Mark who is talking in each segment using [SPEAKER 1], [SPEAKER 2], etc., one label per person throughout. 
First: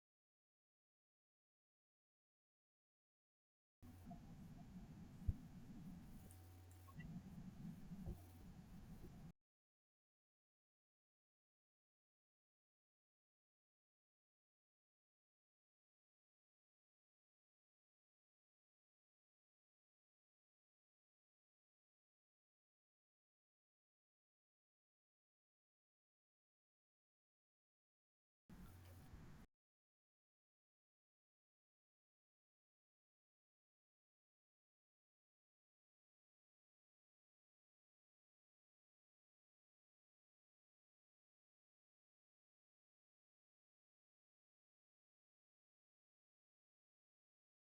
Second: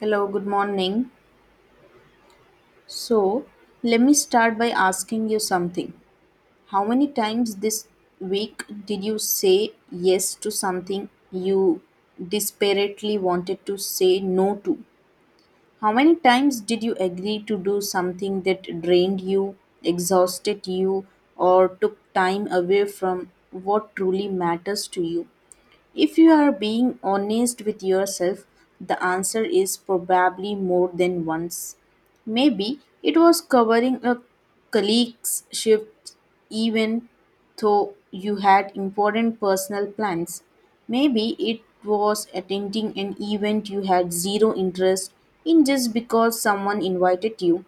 [SPEAKER 1] Hello, good morning. So, let me start by asking you something. How many times this week did you say yes to something you desperately wanted to say no to? How many times did you agree to do something that drained you, exhausted you, or took time away from what truly matters to you? If you are being honest with yourself, the answer is probably more than once. Maybe it was covering a colleague's shift even though you had important personal plans. Maybe it was attending an event you had zero interest in just because someone invited you.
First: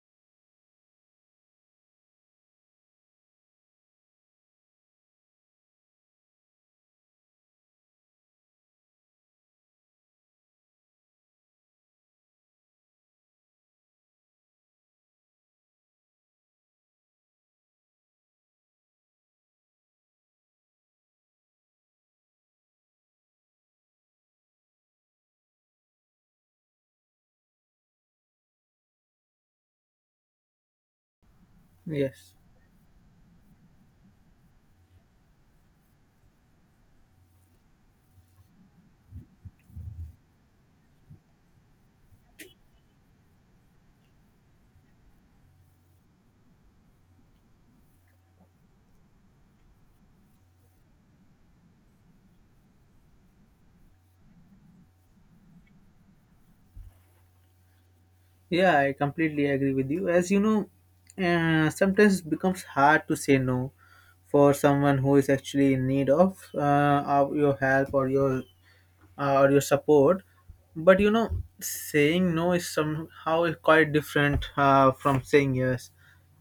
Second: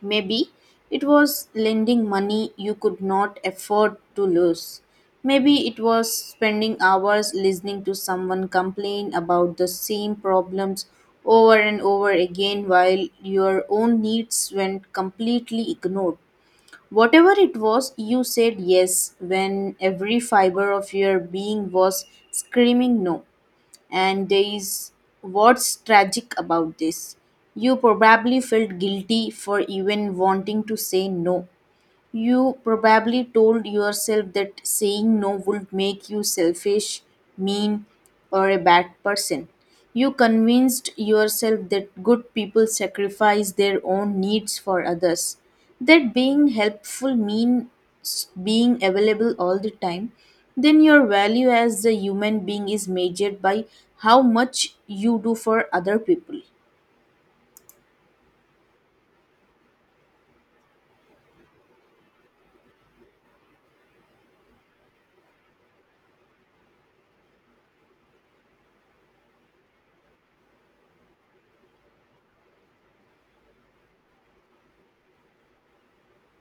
[SPEAKER 1] Maybe it was lending money you could not afford to lose. Maybe it was spending hours listening to someone complain about the same problems over and over again while your own needs went completely ignored. Whatever it was, you said yes when every fiber of your being was screaming no. And there is what's tragic about this. You probably felt guilty for even wanting to say no.
[SPEAKER 2] Yes.
[SPEAKER 1] You probably told yourself that saying no would make you selfish, mean, or a bad person. You convinced yourself that good people sacrifice their own needs for others, that being helpful means being available all the time. Then, your value as a human being is measured by how much you do for other people.
[SPEAKER 2] Yeah, I completely agree with you. As you know, sometimes it becomes hard to say no for someone who is actually in need of your help or your support. But you know, saying no is somehow quite different from saying yes.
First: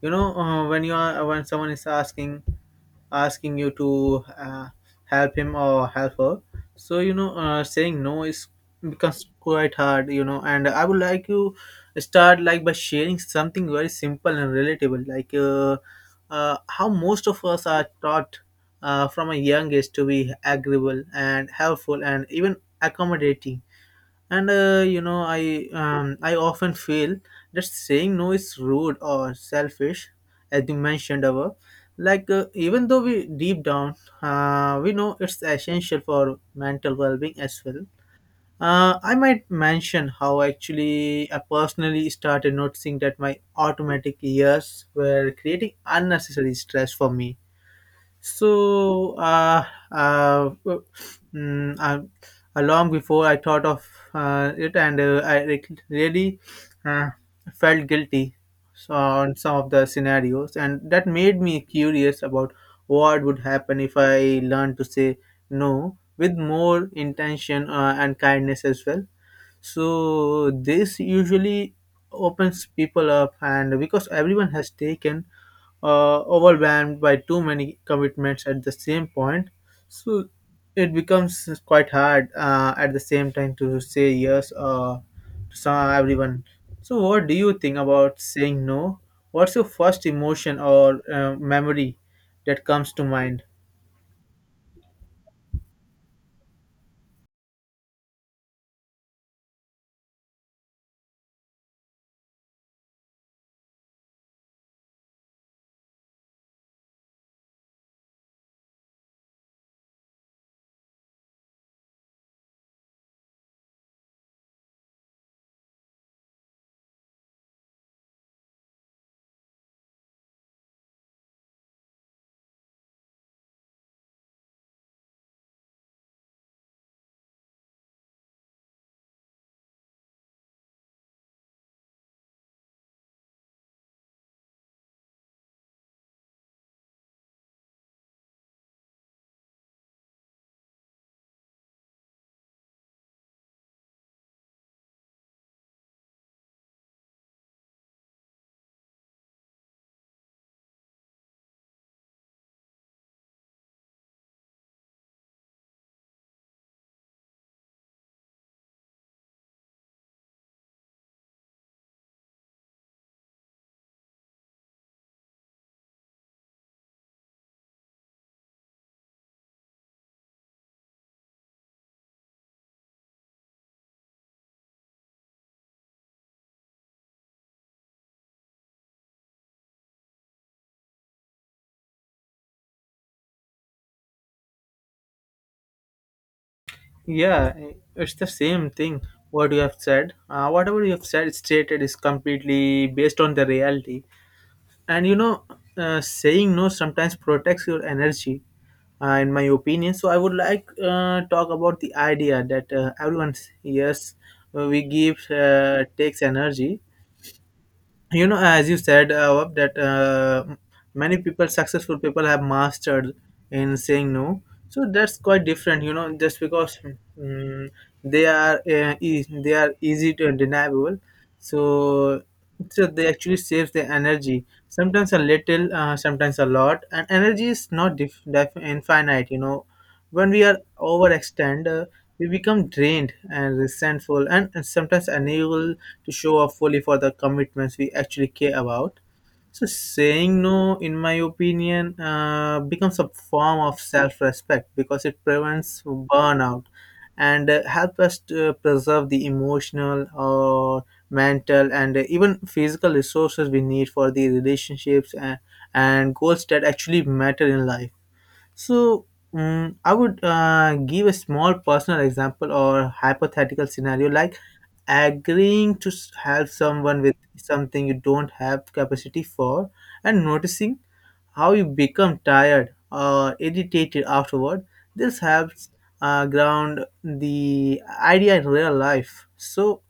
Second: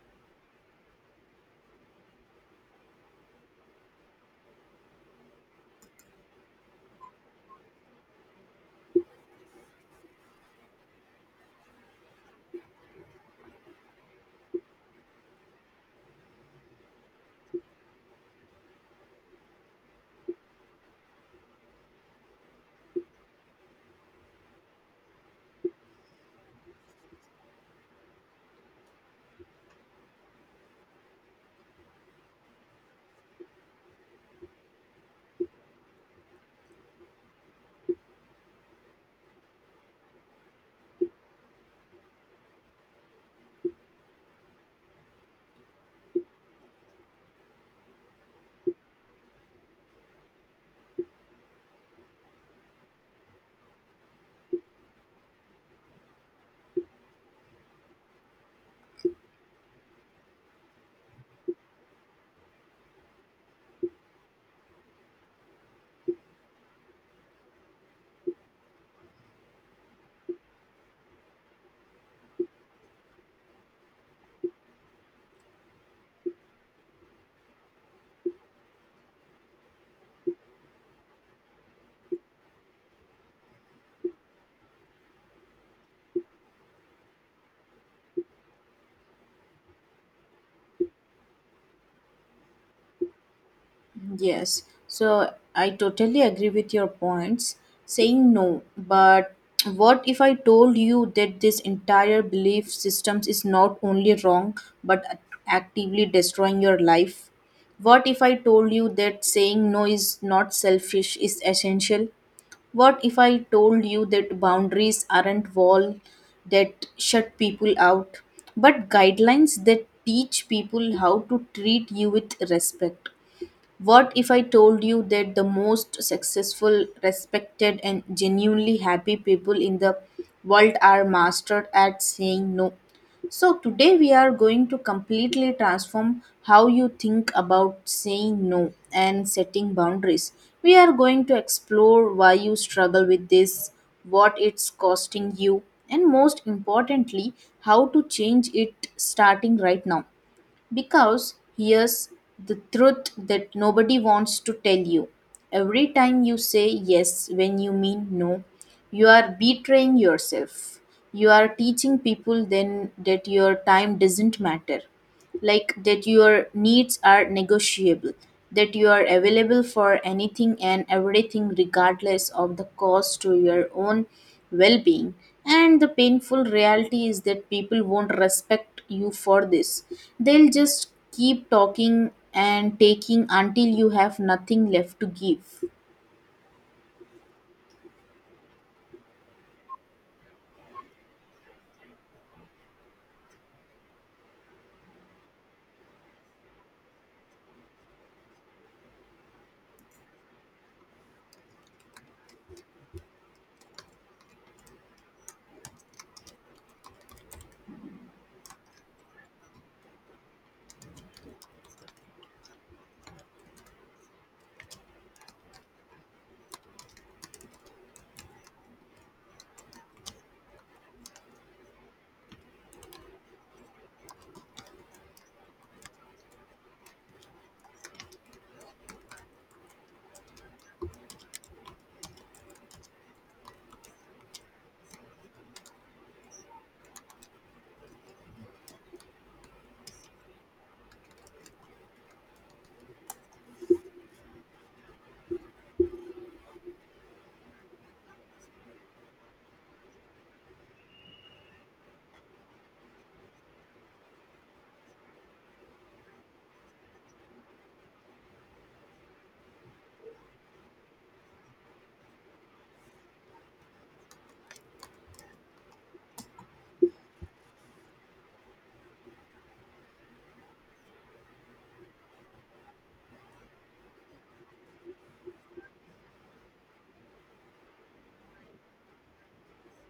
[SPEAKER 2] You know, when you are when someone is asking you to help him or help her so you know saying no is becomes quite hard, you know. And I would like you start like by sharing something very simple and relatable, like how most of us are taught from a young age to be agreeable and helpful and even accommodating, and you know I often feel that saying no is rude or selfish, as you mentioned above, like even though we, deep down, we know it's essential for mental well-being as well. I might mention how actually I personally started noticing that my automatic years were creating unnecessary stress for me. so, uh, uh, w- mm, uh, Long before I thought of it, and I really uh, felt guilty so on some of the scenarios, and that made me curious about what would happen if I learned to say no with more intention, and kindness as well. So, this usually opens people up, and because everyone has taken overwhelmed by too many commitments at the same point. So it becomes quite hard at the same time to say yes, to some, everyone. So, what do you think about saying no? What's your first emotion or memory that comes to mind?
[SPEAKER 1] Yes, so I totally agree with your points. Saying no, but what if I told you that this entire belief systems is not only wrong but actively destroying your life? What if I told you that saying no is not selfish is essential? What if I told you that boundaries aren't wall that shut people out, but guidelines that teach people how to treat you with respect? What if I told you that the most successful, respected, and genuinely happy people in the world are mastered at saying no? So, today we are going to completely transform how you think about saying no and setting boundaries. We are going to explore why you struggle with this, what it's costing you, and most importantly, how to change it starting right now. Because here's the truth that nobody wants to tell you. Every time you say yes when you mean no, you are betraying yourself. You are teaching people then that your time doesn't matter, like that your needs are negotiable, that you are available for anything and everything regardless of the cost to your own well-being. And the painful reality is that people won't respect you for this. They'll just keep talking and taking until you have nothing left to give.
[SPEAKER 2] Yeah, it's the same thing. What you have said, whatever you have said, stated, is completely based on the reality. And you know, saying no sometimes protects your energy, in my opinion. So I would like talk about the idea that everyone, yes, we give takes energy. You know, as you said, that many people successful people have mastered in saying no, so that's quite different, you know, just because, mm they are they are easy to undeniable. So so they actually save their energy, sometimes a little, sometimes a lot, and energy is not infinite, you know. When we are overextend, we become drained and resentful, and sometimes unable to show up fully for the commitments we actually care about. So, saying no, in my opinion, becomes a form of self respect because it prevents burnout and helps us to preserve the emotional or mental and even physical resources we need for the relationships and goals that actually matter in life. So, I would give a small personal example or hypothetical scenario, like agreeing to help someone with something you don't have capacity for and noticing how you become tired or irritated afterward. This helps ground the idea in real life. So,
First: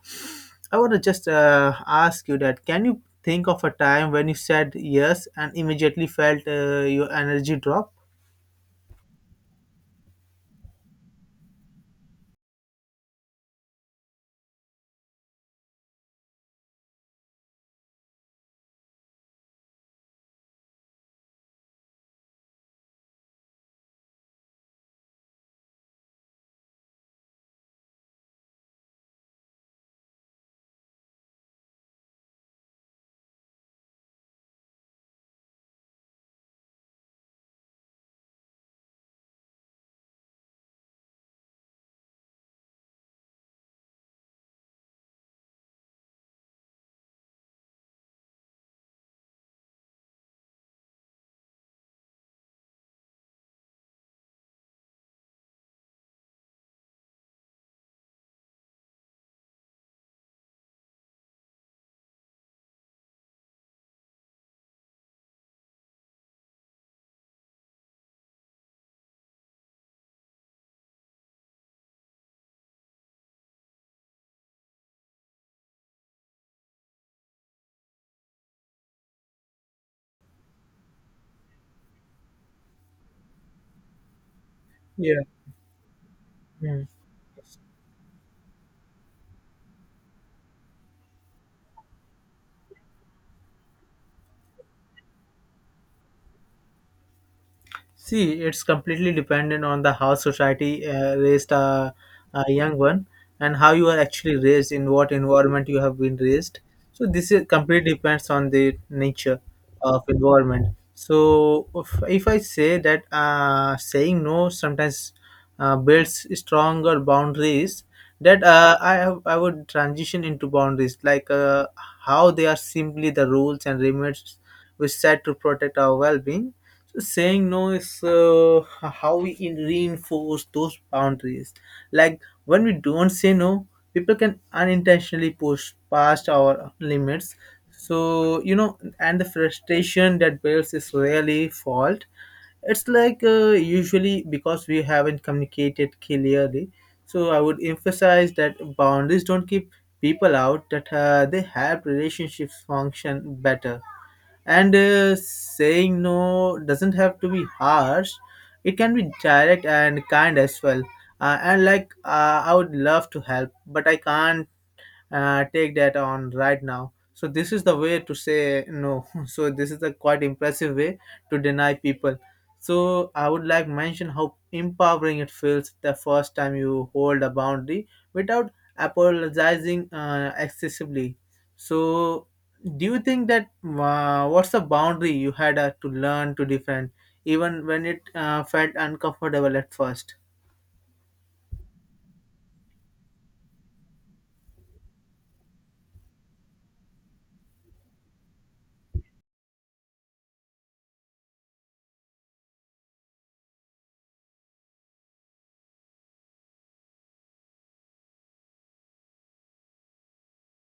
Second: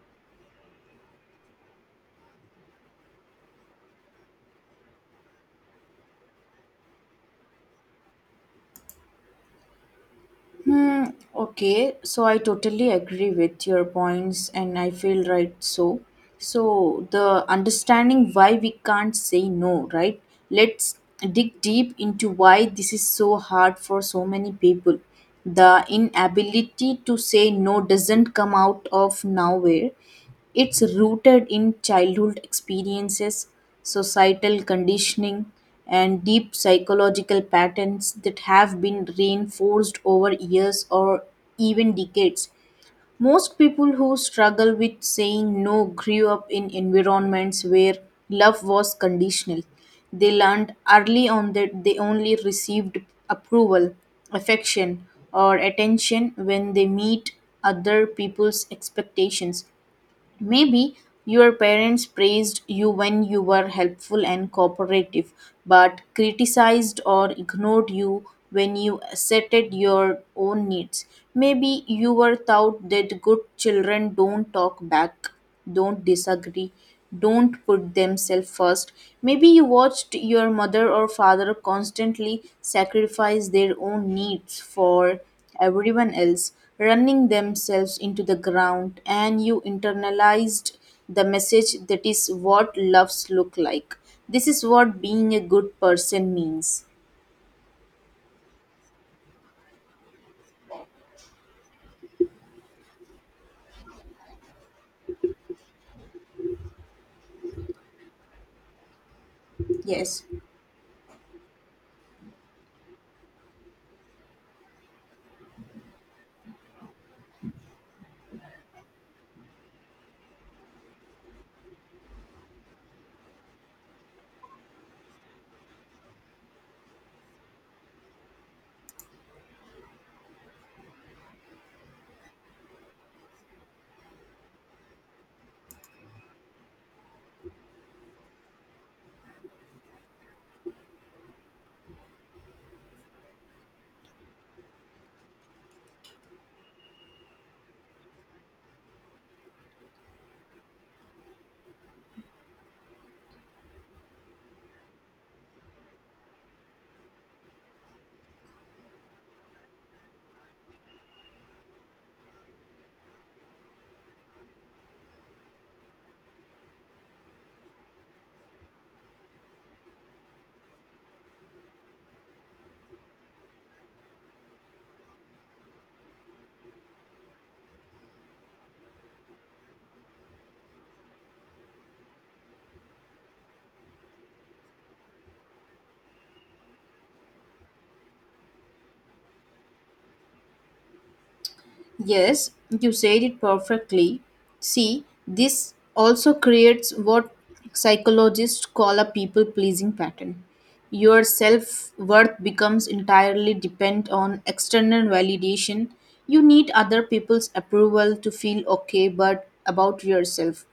[SPEAKER 2] I want to just ask you that can you think of a time when you said yes and immediately felt your energy drop?
[SPEAKER 1] Hmm, okay, so I totally agree with your points, and I feel right so. So, the understanding why we can't say no, right? Let's dig deep into why this is so hard for so many people. The inability to say no doesn't come out of nowhere, it's rooted in childhood experiences, societal conditioning, and deep psychological patterns that have been reinforced over years or even decades. Most people who struggle with saying no grew up in environments where love was conditional. They learned early on that they only received approval, affection, or attention when they meet other people's expectations. Maybe your parents praised you when you were helpful and cooperative, but criticized or ignored you when you asserted your own needs. Maybe you were taught that good children don't talk back, don't disagree, don't put themselves first. Maybe you watched your mother or father constantly sacrifice their own needs for
[SPEAKER 2] Yeah.
[SPEAKER 1] everyone else,
[SPEAKER 2] Mm.
[SPEAKER 1] running themselves into the ground, and you internalized the message that is what loves look like. This is what being a good person means.
[SPEAKER 2] See, it's completely dependent on the how society raised a young one, and how you are actually raised, in what environment you have been raised. So this is completely depends on the nature of
[SPEAKER 1] Yes.
[SPEAKER 2] environment. So if I say that saying no sometimes builds stronger boundaries, that I would transition into boundaries, like how they are simply the rules and limits we set to protect our well-being. Saying no is how we reinforce those boundaries, like when we don't say no, people can unintentionally push past our limits. So you know, and the frustration that builds is rarely fault. It's like usually because we haven't communicated clearly. So I would emphasize that boundaries don't keep people out, that they help relationships function better, and saying no doesn't have to be harsh, it can be direct and kind as well. And like I would love to help, but I can't take that on right now. So this is the way to say no. So this is a quite impressive way to deny people. So I would like mention how empowering it feels the first time you hold a boundary without apologizing excessively. So do you think that, what's the boundary you had to learn to defend even when it felt uncomfortable at first?
[SPEAKER 1] Yes, you said it perfectly. See, this also creates what psychologists call a people pleasing pattern. Your self worth becomes entirely dependent on external validation. You need other people's approval to feel okay but about yourself.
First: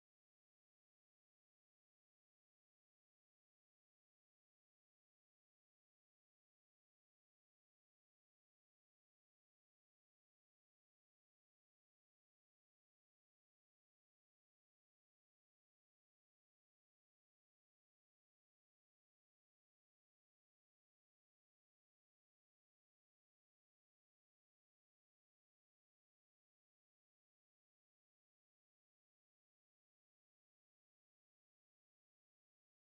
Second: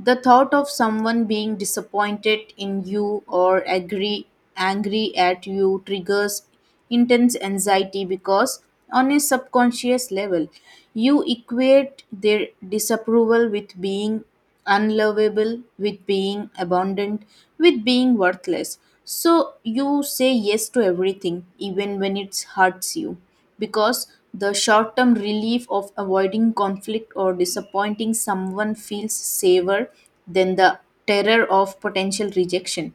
[SPEAKER 1] The thought of someone being disappointed in you or agree, angry at you triggers intense anxiety because, on a subconscious level, you equate their disapproval with being unlovable, with being abandoned, with being worthless. So you say yes to everything, even when it hurts you because the short term relief of avoiding conflict or disappointing someone feels safer than the terror of potential rejection.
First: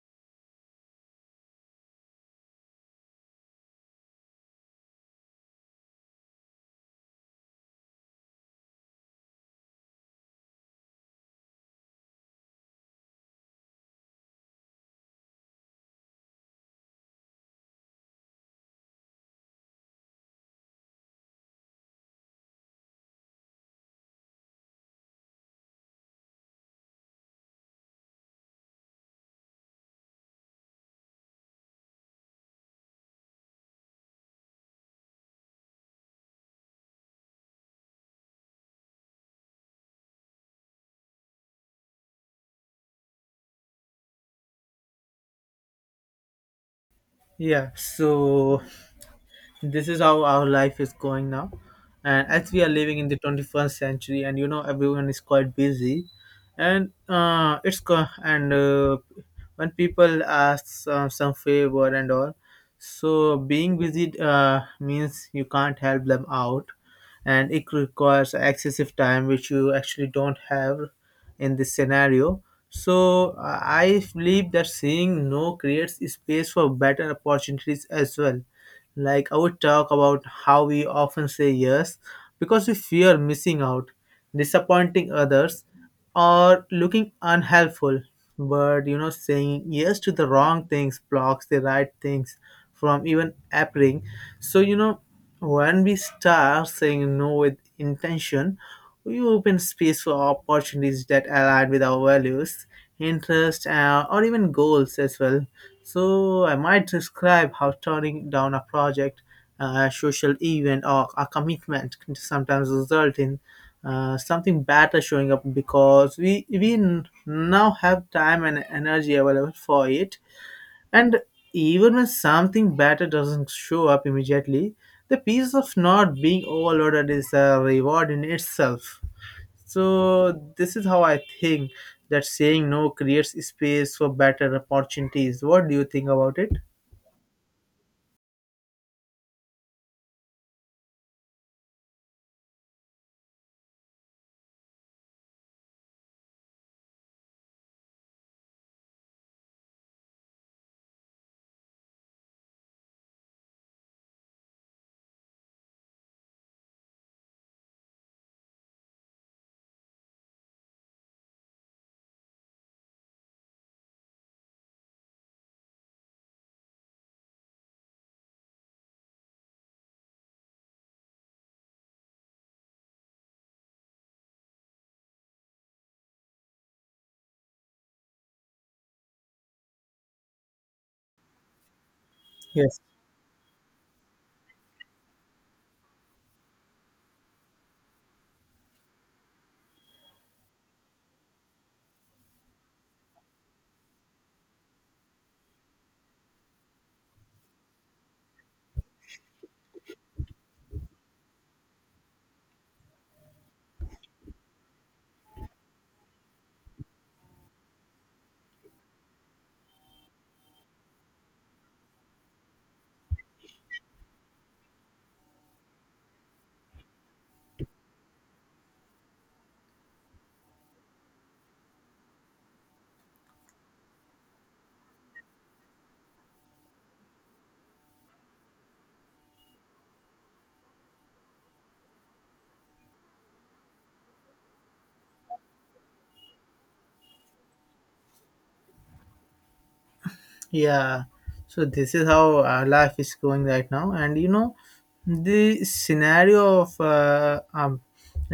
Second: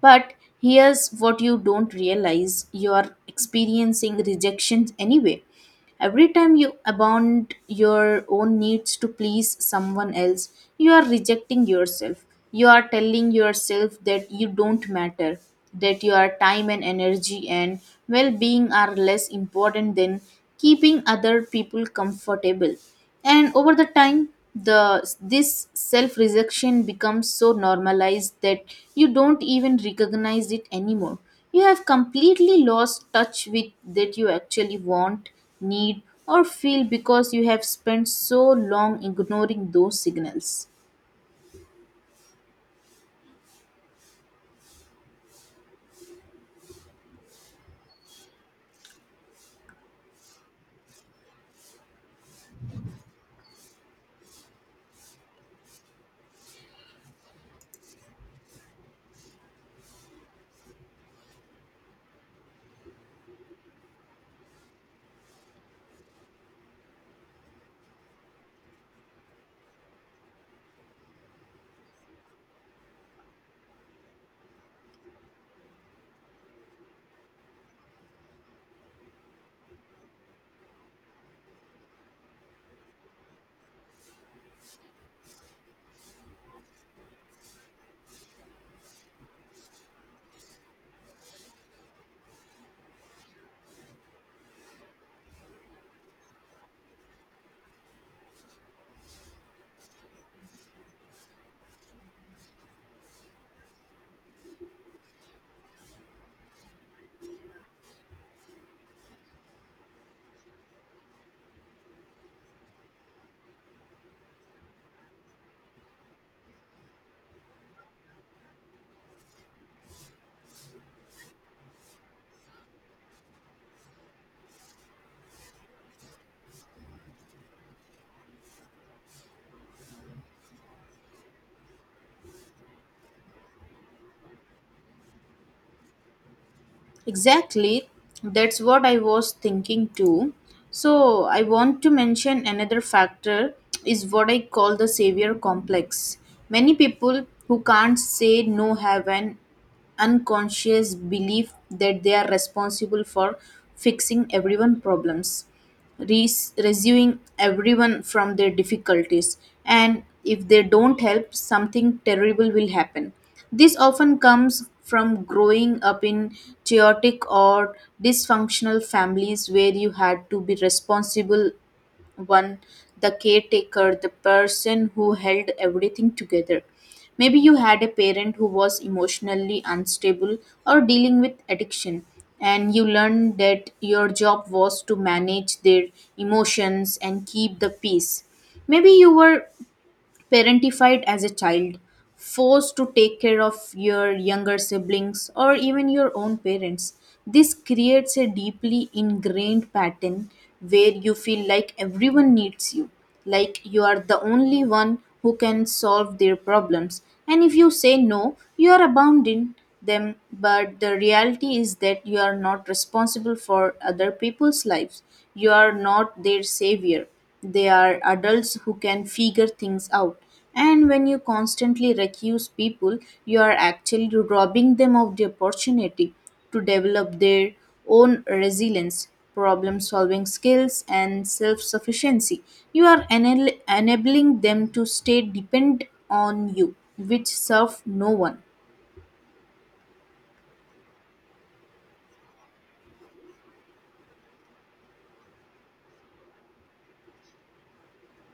[SPEAKER 1] But here's what you don't realize, you are experiencing rejection anyway. Every time you abound your own needs to please someone else, you are rejecting yourself. You are telling yourself that you don't matter, that your time and energy and well being are less important than keeping other people comfortable. And over the time, the this self rejection becomes so normalized that you don't even recognize it anymore. You have completely lost touch with that you actually want, need, or feel because you have spent so long ignoring those signals.
[SPEAKER 2] Yeah, so this is how our life is going now, and as we are living in the 21st century, and you know everyone is quite busy, and when people ask some favor and all, so being busy means you can't help them out, and it requires excessive time which you actually don't have in this scenario. So I believe that saying no creates space for better opportunities as well. Like I would talk about how we often say yes because we fear missing out, disappointing others, or looking unhelpful. But you know, saying yes to the wrong things blocks the right things from even appearing. So you know. When we start saying no with intention, we open space for opportunities that align with our values, interests, or even goals as well. So, I might describe how turning down a project, a social event, or a commitment can sometimes result in something better showing up because we now have time and energy available for it. And even when something better doesn't show up immediately, the peace of not being overloaded is a reward in itself. So, this is how I think that saying no creates space for better opportunities. What do you think about it?
[SPEAKER 1] Exactly, that's what I was thinking too. So, I want to mention another factor is what I call the savior complex. Many people who can't say no have an unconscious belief that they are responsible for fixing everyone's problems, rescuing everyone from their difficulties. And if they don't help, something terrible will happen. This often comes from growing up in chaotic or dysfunctional families where you had to be responsible one, the caretaker, the person who held everything together. Maybe you had a parent who was emotionally unstable or dealing with addiction, and
[SPEAKER 2] Yes.
[SPEAKER 1] you learned that your job was to manage their emotions and keep the peace. Maybe you were parentified as a child, forced to take care of your younger siblings or even your own parents. This creates a deeply ingrained pattern where you feel like everyone needs you, like you are the only one who can solve their problems. And if you say no, you are abounding them. But the reality is that you are not responsible for other people's lives. You are not their savior. They are adults who can figure things out. And when you constantly recuse people, you are actually robbing them of the opportunity to develop their own resilience, problem solving skills, and self sufficiency. You are enabling them to stay dependent on you, which serve no one.
[SPEAKER 2] Yeah, so this is how life is going right now, and you know, the scenario of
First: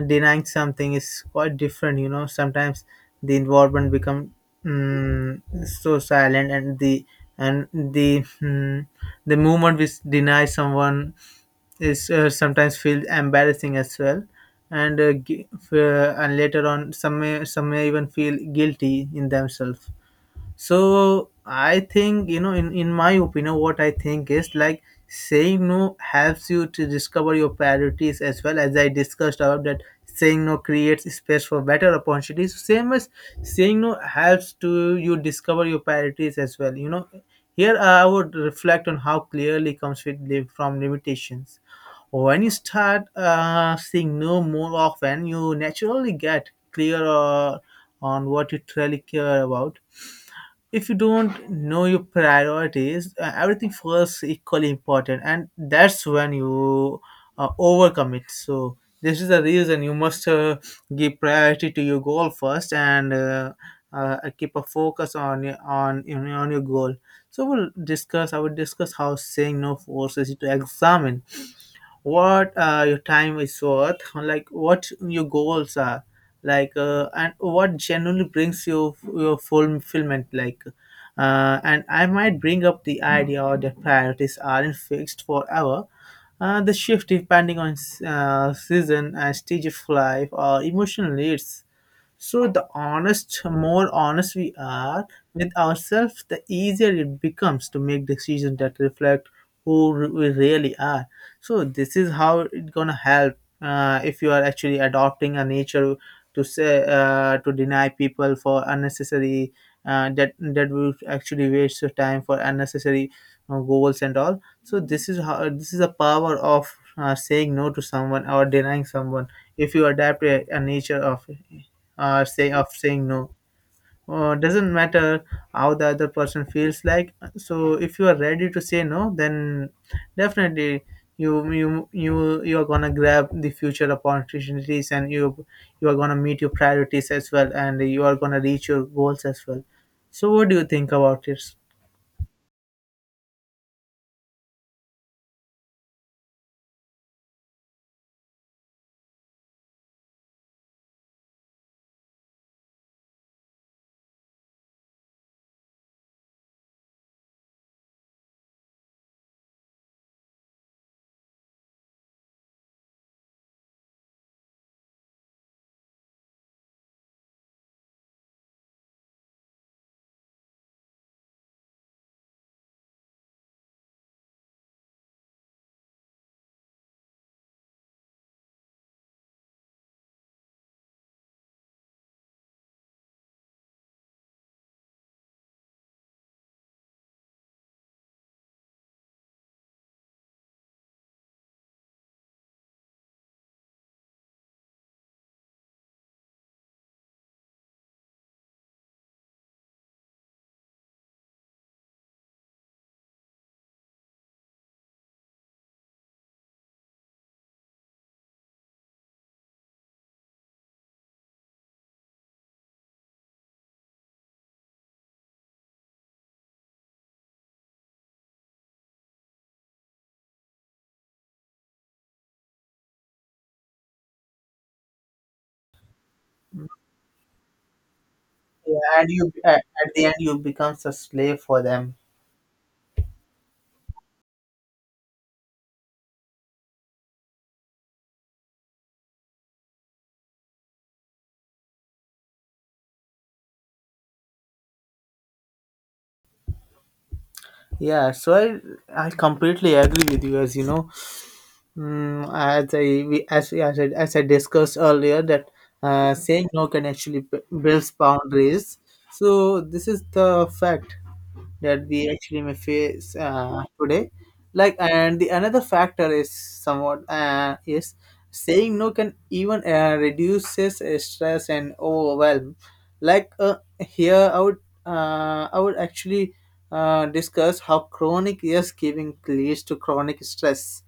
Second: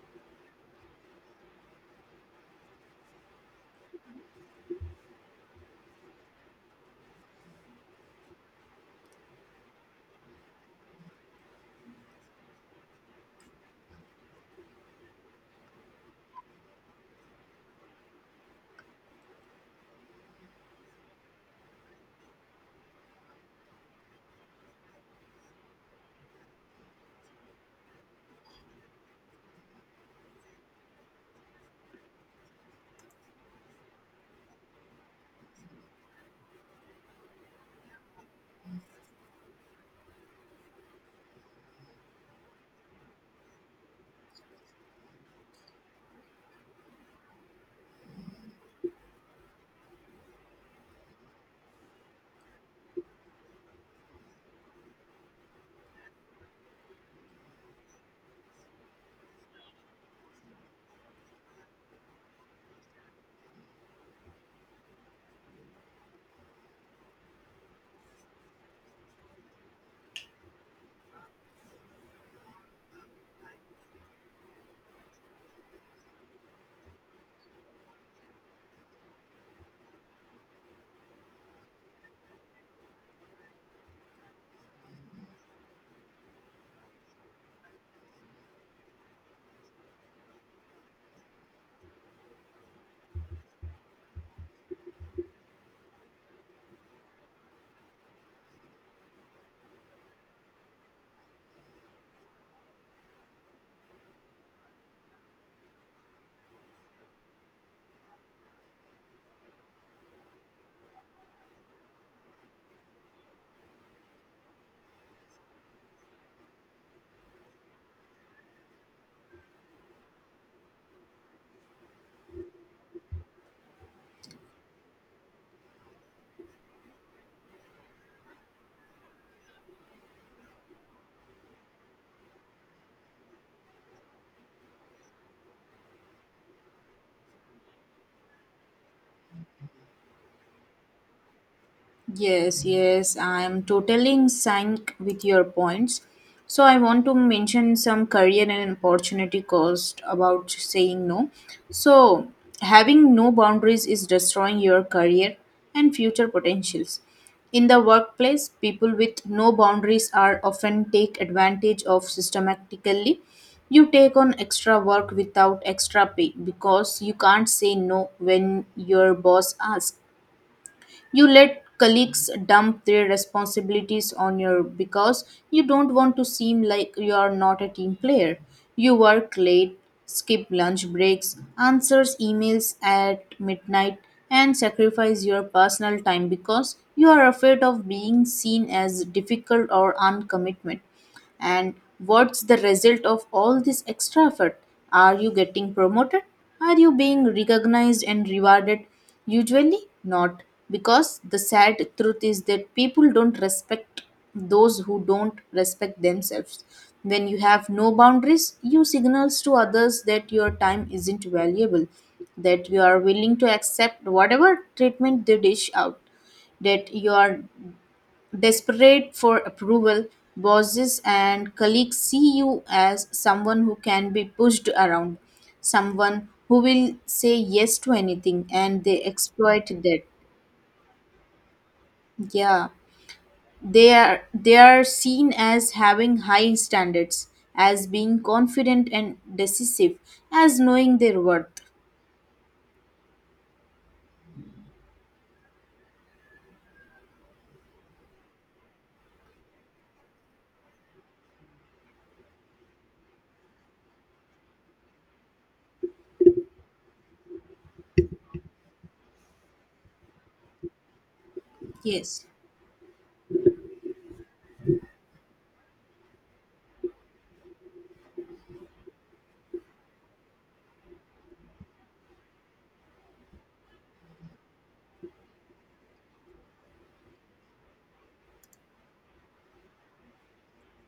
[SPEAKER 2] denying something is quite different. You know, sometimes the involvement become so silent, and the the movement which denies someone is sometimes feel embarrassing as well, and and later on some may even feel guilty in themselves. So I think, you know, in my opinion, what I think is like saying no helps you to discover your priorities as well. As I discussed about that saying no creates space for better opportunities, same as saying no helps to you discover your priorities as well. You know, here I would reflect on how clearly comes with live from limitations. When you start saying no more often, you naturally get clearer on what you truly care about. If you don't know your priorities, everything feels equally important, and that's when you overcome it. So this is the reason you must give priority to your goal first, and keep a focus on your- on, you know, on your goal. So we'll discuss I will discuss how saying no forces you to examine what your time is worth, like what your goals are, like, and what generally brings you your fulfillment, like, and I might bring up the idea or that priorities aren't fixed forever, the shift depending on season and stage of life or emotional needs. So the honest, more honest we are with ourselves, the easier it becomes to make decisions that reflect who we really are. So this is how it's gonna help if you are actually adopting a nature to say to deny people for unnecessary, that will actually waste your time for unnecessary goals and all. So this is how, this is the power of saying no to someone or denying someone if you adapt a nature of it, saying no. Doesn't matter how the other person feels like. So if you are ready to say no, then definitely you are gonna grab the future opportunities, and you are gonna meet your priorities as well, and you are gonna reach your goals as well. So what do you think about it?
[SPEAKER 1] Yes, yes, I'm totally in sync with your points. So I want to mention some career and opportunity cost about saying no. So having no boundaries is destroying your career and future potentials. In the workplace, people with no boundaries are often take advantage of systematically. You take on extra work without extra pay because you can't say no when your boss asks. You let colleagues dump their responsibilities on you because you don't want to seem like you are not a team player. You work late, skip lunch breaks, answers emails at midnight, and sacrifice your personal time because you are afraid of being seen as difficult or uncommitment. And what's the result of all this extra effort? Are you getting promoted? Are you being recognized and rewarded? Usually not, because the sad truth is that people don't respect those who don't respect themselves. When you have no boundaries, you signals to others that your time isn't valuable, that you are willing to accept whatever treatment they dish out, that you are desperate for approval. Bosses and colleagues see you as someone who can be pushed around, someone who will say yes to anything,
[SPEAKER 2] Yeah,
[SPEAKER 1] and they
[SPEAKER 2] and you
[SPEAKER 1] exploit
[SPEAKER 2] at
[SPEAKER 1] that.
[SPEAKER 2] the end you becomes a slave for them.
[SPEAKER 1] Yeah, they are, they are seen as having high standards, as being confident and decisive, as knowing their worth.
[SPEAKER 2] Yeah, so I completely agree with you. As you know, Mm, as I we- as I discussed earlier that saying no can actually builds boundaries. So this is the fact that we
[SPEAKER 1] Yes.
[SPEAKER 2] actually may face today. Like, and the another factor is somewhat is saying no can even reduces stress and overwhelm. Like here, I would I would actually discuss how chronic yes giving leads to chronic stress,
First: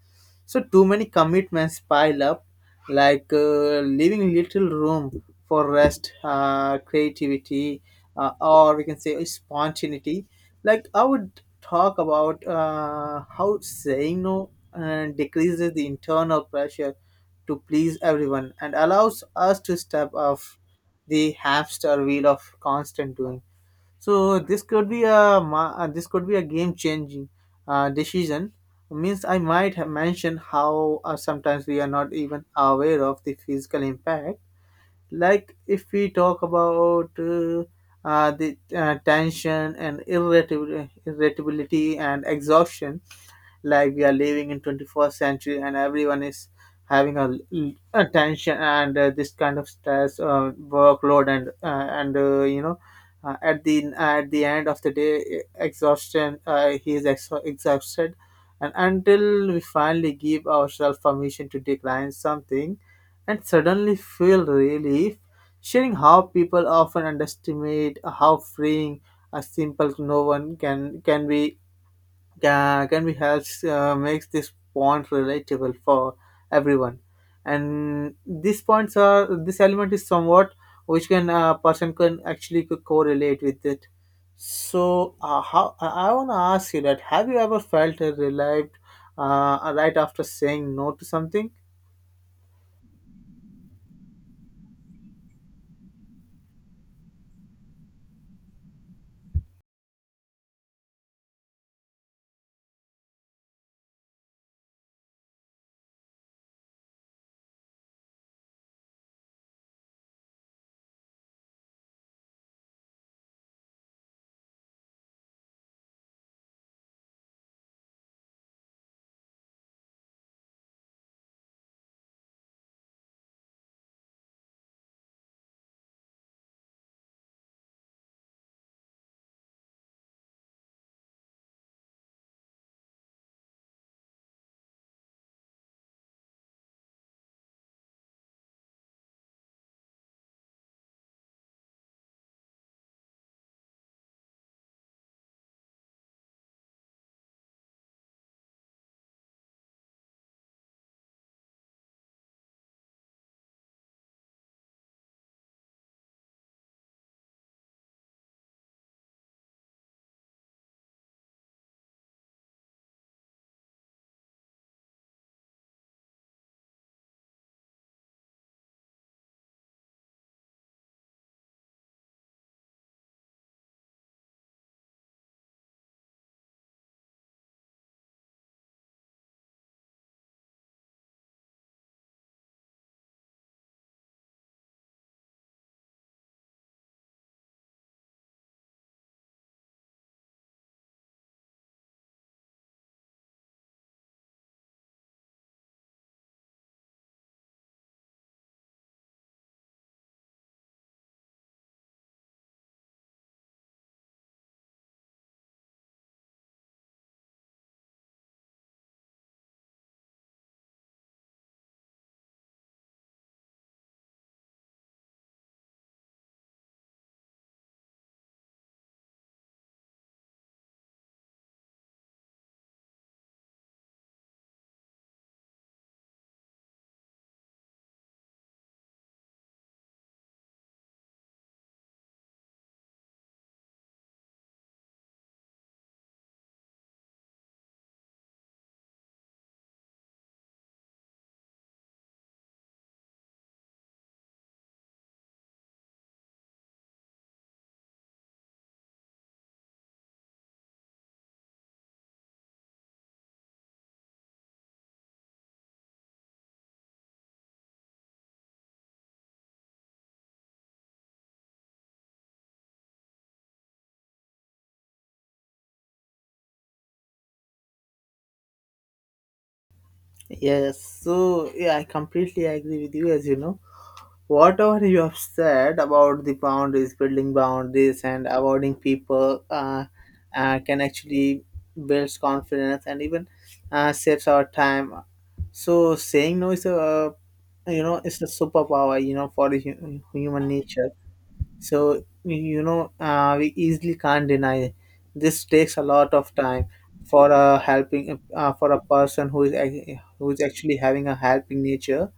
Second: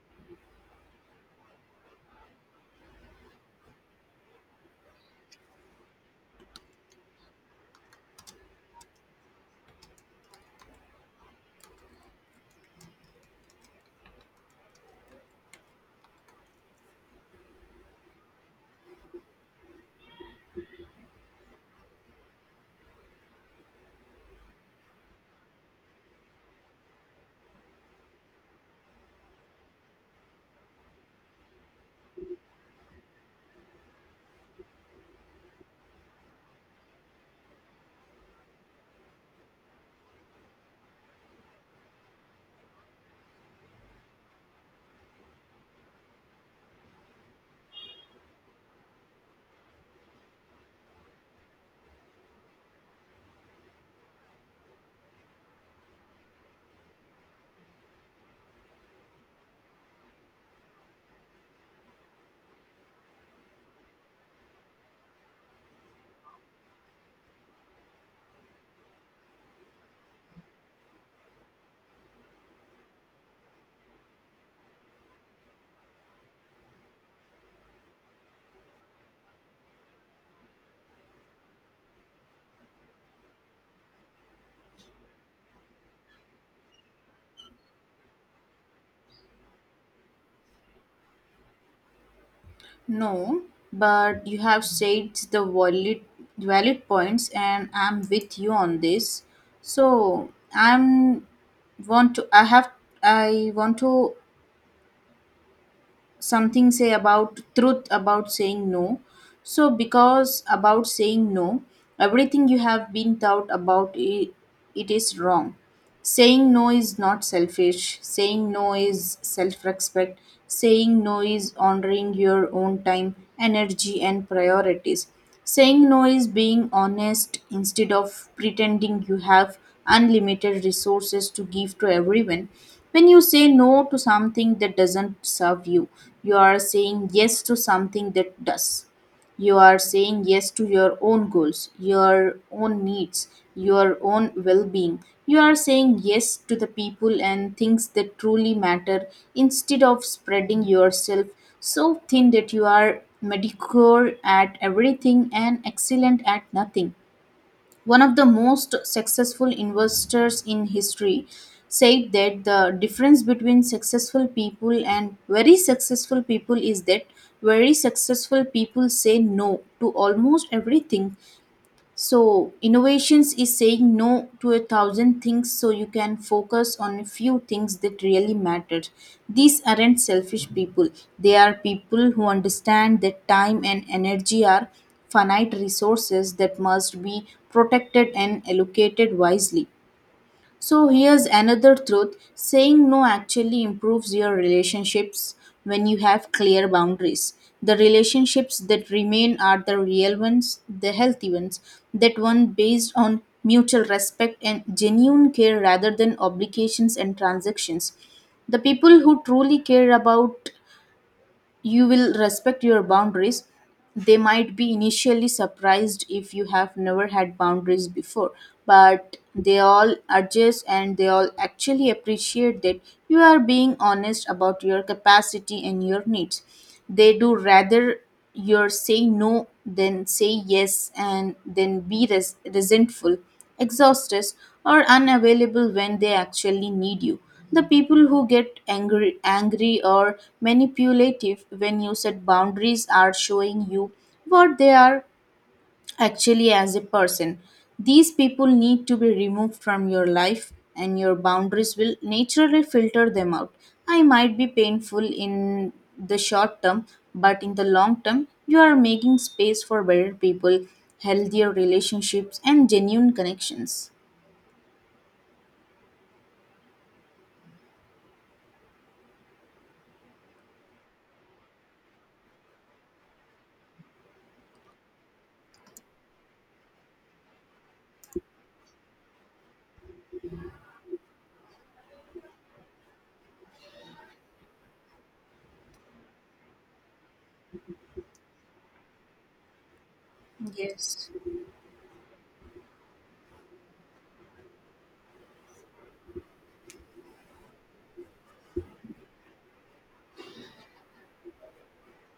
[SPEAKER 2] so too many commitments pile up, like leaving little room for rest, creativity, or we can say spontaneity. Like I would talk about how saying no decreases the internal pressure to please everyone and allows us to step off the hamster wheel of constant doing. So this could be a this could be a game changing decision. Means I might have mentioned how sometimes we are not even aware of the physical impact, like if we talk about the tension and irritability and exhaustion. Like we are living in 21st century and everyone is having a, a tension and this kind of stress, workload, and at the end of the day, exhaustion, he is exhausted, and until we finally give ourselves permission to decline something and suddenly feel relief, sharing how people often underestimate how freeing a simple no one can be helps makes this point relatable for everyone. And these points are, this element is somewhat which can person can actually correlate with it. So how I want to ask you that, have you ever felt relieved right after saying no to something?
[SPEAKER 1] No, but you have stated the valid points and I'm with you on this. So want to I have I want to something say about truth about saying no. So because about saying no, everything you have been taught about it, it is wrong. Saying no is not selfish. Saying no is self respect. Saying no is honoring your own time, energy, and priorities. Saying no is being honest instead of pretending you have unlimited resources to give to everyone. When you say no to something that doesn't serve you, you are saying yes to something that does. You are saying yes to your own goals, your own needs, your own well being. You are saying yes to the people and things that truly matter instead of spreading yourself so thin that you are mediocre at everything and excellent at nothing. One of the most successful investors in history, said that the difference between successful people and very successful people is that very successful people say no to almost everything. So innovations is saying no to a thousand things so you can focus on a few things that really matter. These aren't selfish people. They are people who understand that time and energy are finite resources that must be protected and allocated wisely. So here's another truth, saying no actually improves your relationships when you have clear boundaries. The relationships that remain are the real ones, the healthy ones, that one based on mutual respect and genuine care rather than obligations and transactions. The people who truly care about you will respect your boundaries. They might be initially surprised if you have never had boundaries before, but they all adjust and they all actually appreciate that you are being honest about your capacity and your needs. They do rather you're saying no, then say yes, and then be resentful, exhausted, or unavailable when they actually need you. The people who get angry or manipulative when you set boundaries are showing you what they are actually as a person. These people need to be removed from your life, and your boundaries will naturally filter them out. I might be painful in the short term, but in the long term, you are making space for better people, healthier relationships, and genuine connections.
[SPEAKER 2] Yes, so yeah, I completely agree with you. As you know, whatever you have said about the boundaries, building boundaries, and avoiding people, can actually builds confidence and even saves our time. So saying no is a, you know, it's a superpower, you know, for the human nature.
[SPEAKER 1] Yes.
[SPEAKER 2] So you know, we easily can't deny, this takes a lot of time for a helping for a person who is who is actually having a helping nature.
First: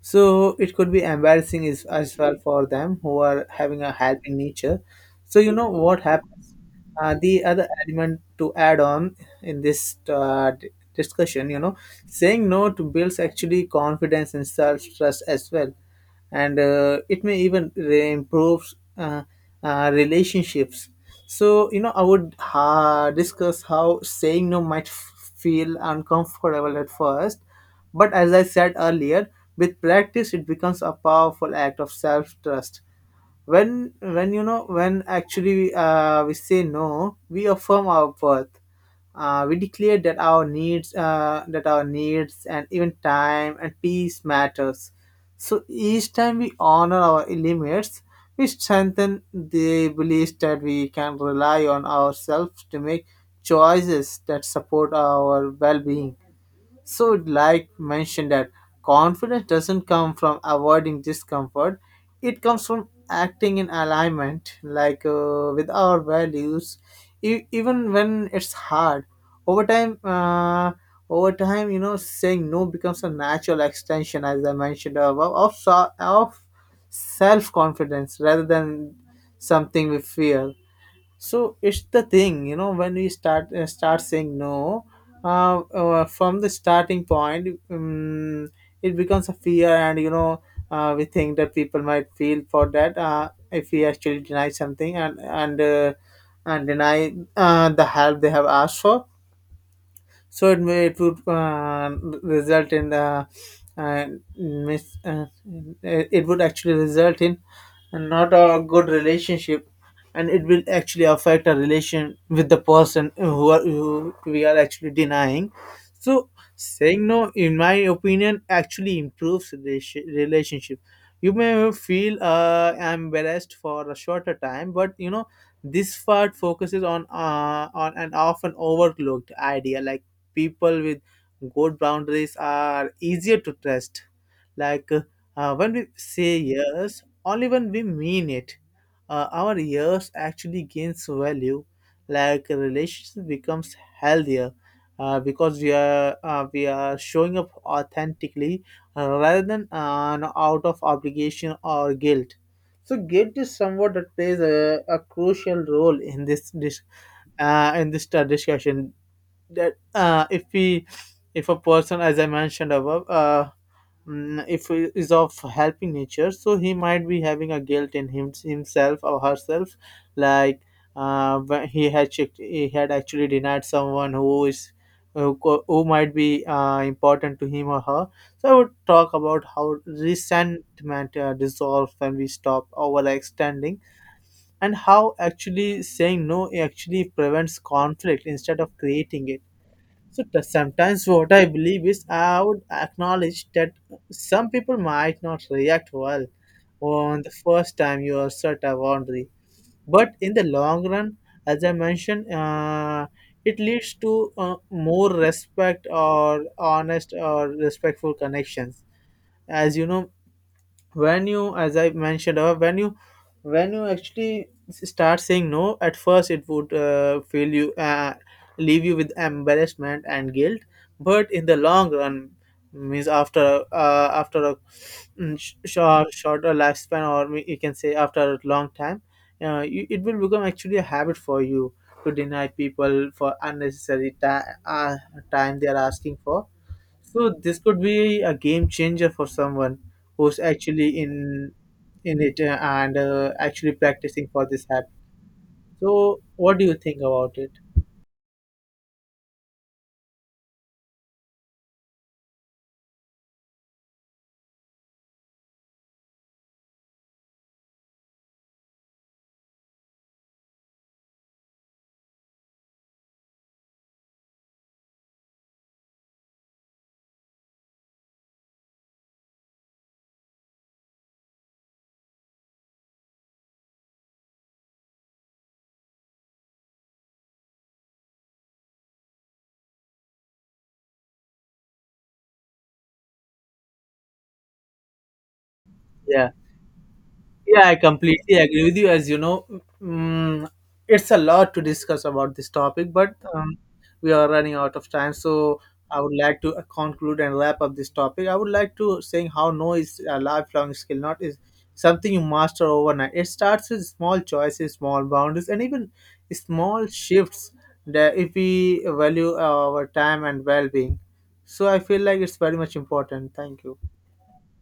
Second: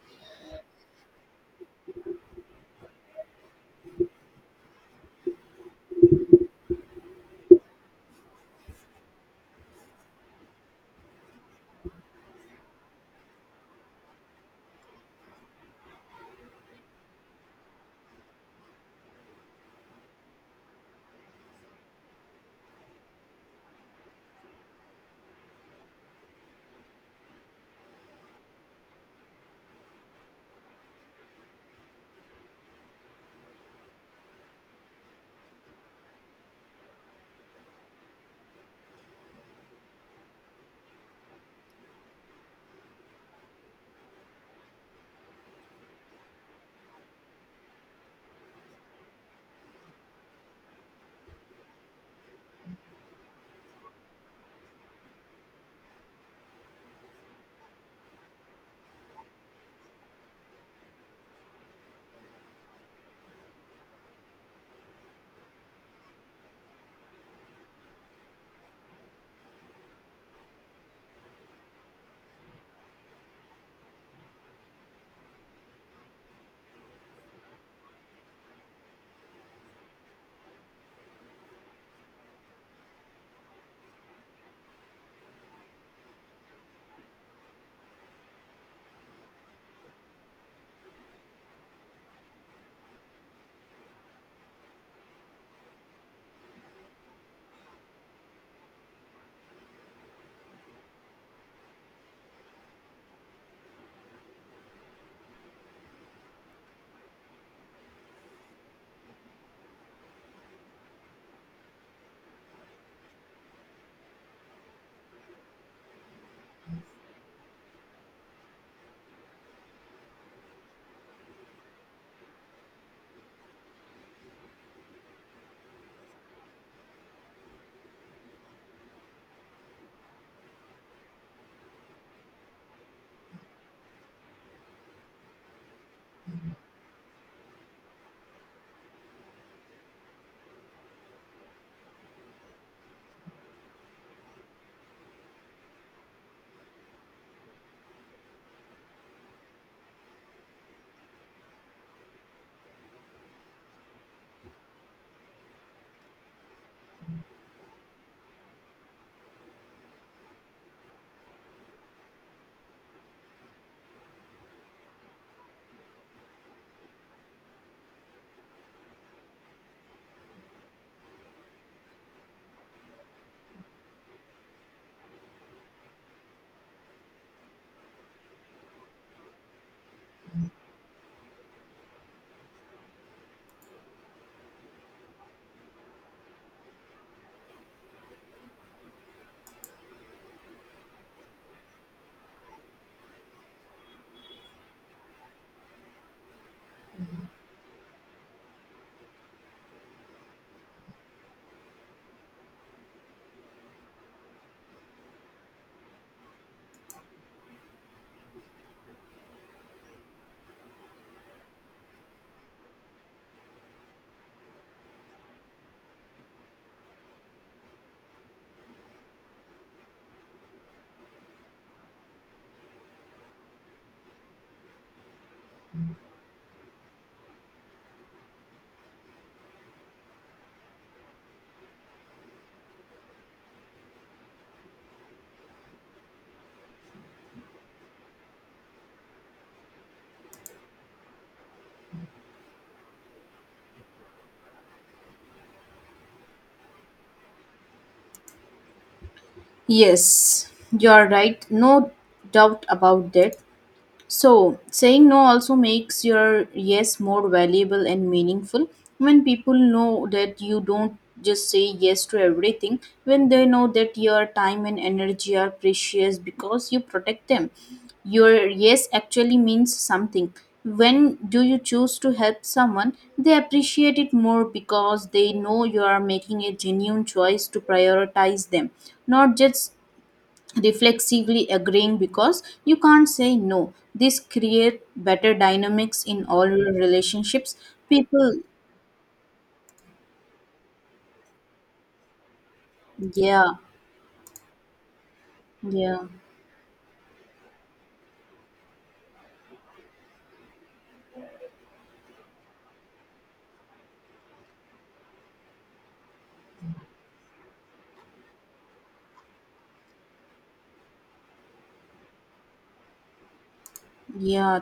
[SPEAKER 2] So it could be embarrassing is, as well, for them who are having a healthy nature. So you know what happens, the other element to add on in this discussion, you know, saying no to builds actually confidence and self-trust as well, and it may even improve relationships. So you know, I would discuss how saying no might feel uncomfortable at first, but as I said earlier, with practice it becomes a powerful act of self-trust. When you know when actually we say no, we affirm our worth. We declare that our needs and even time and peace matters. So each time we honor our limits, we strengthen the belief that we can rely on ourselves to make choices that support our well-being. So, like mentioned, that confidence doesn't come from avoiding discomfort; it comes from acting in alignment, like with our values, even when it's hard. Over time, uh, over time, you know, saying no becomes a natural extension, as I mentioned above, of self confidence rather than something we fear. So it's the thing, you know, when we start saying no, from the starting point, it becomes a fear. And you know, we think that people might feel for that, if we actually deny something, and deny the help they have asked for. So it may, it would result in the uh, mis- uh, it would actually result in and not a good relationship, and it will actually affect our relation with the person who, are, who we are actually denying. So saying no, in my opinion, actually improves relationship. You may feel embarrassed for a shorter time, but you know, this part focuses on an often overlooked idea, like people with good boundaries are easier to trust. Like when we say yes or even we mean it. Our years actually gains value, like relationship becomes healthier because we are, we are showing up authentically rather than out of obligation or guilt. So guilt is somewhat that plays a crucial role in this discussion. That if we, if a person, as I mentioned above, if he is of helping nature, so he might be having a guilt in him, himself or herself. Like when he had checked, he had actually denied someone who is, who, who might be important to him or her. So I would talk about how resentment dissolves when we stop overextending, and how actually saying no actually prevents conflict instead of creating it. So sometimes what I believe is, I would acknowledge that some people might not react well on the first time you assert a boundary, but in the long run, as I mentioned, it leads to more respect or honest or respectful connections. As you know, when you, as I mentioned, when you when you actually start saying no, at first it would feel you leave you with embarrassment and guilt, but in the long run, means after after a, shorter lifespan, or you can say after a long time, you, it will become actually a habit for you to deny people for unnecessary time they are asking for. So this could be a game changer for someone who's actually in it, and actually practicing for this app. So what do you think about it?
[SPEAKER 1] Yes, you are right. No doubt about that. So, saying no also makes your yes more valuable and meaningful. When people know that you don't just say yes to everything, when they know that your time and energy are precious because you protect them, your yes actually means something. When do you choose to help someone, they appreciate it more because they know you are making a genuine choice to prioritize them, not just reflexively agreeing because you can't say no. This create better dynamics in
[SPEAKER 2] Yeah.
[SPEAKER 1] all your relationships
[SPEAKER 2] Yeah, I
[SPEAKER 1] people.
[SPEAKER 2] completely agree with you. As you know, mm, it's a lot to discuss about this topic, but
[SPEAKER 1] Yeah,
[SPEAKER 2] we are running out of time. So I
[SPEAKER 1] yeah,
[SPEAKER 2] would like to conclude and wrap up this topic. I would like to saying how no is a lifelong skill, not is something you master overnight. It starts with small choices, small boundaries, and even small shifts. That if we value our time and well-being, so I feel like it's very much important. Thank you.
[SPEAKER 1] yeah.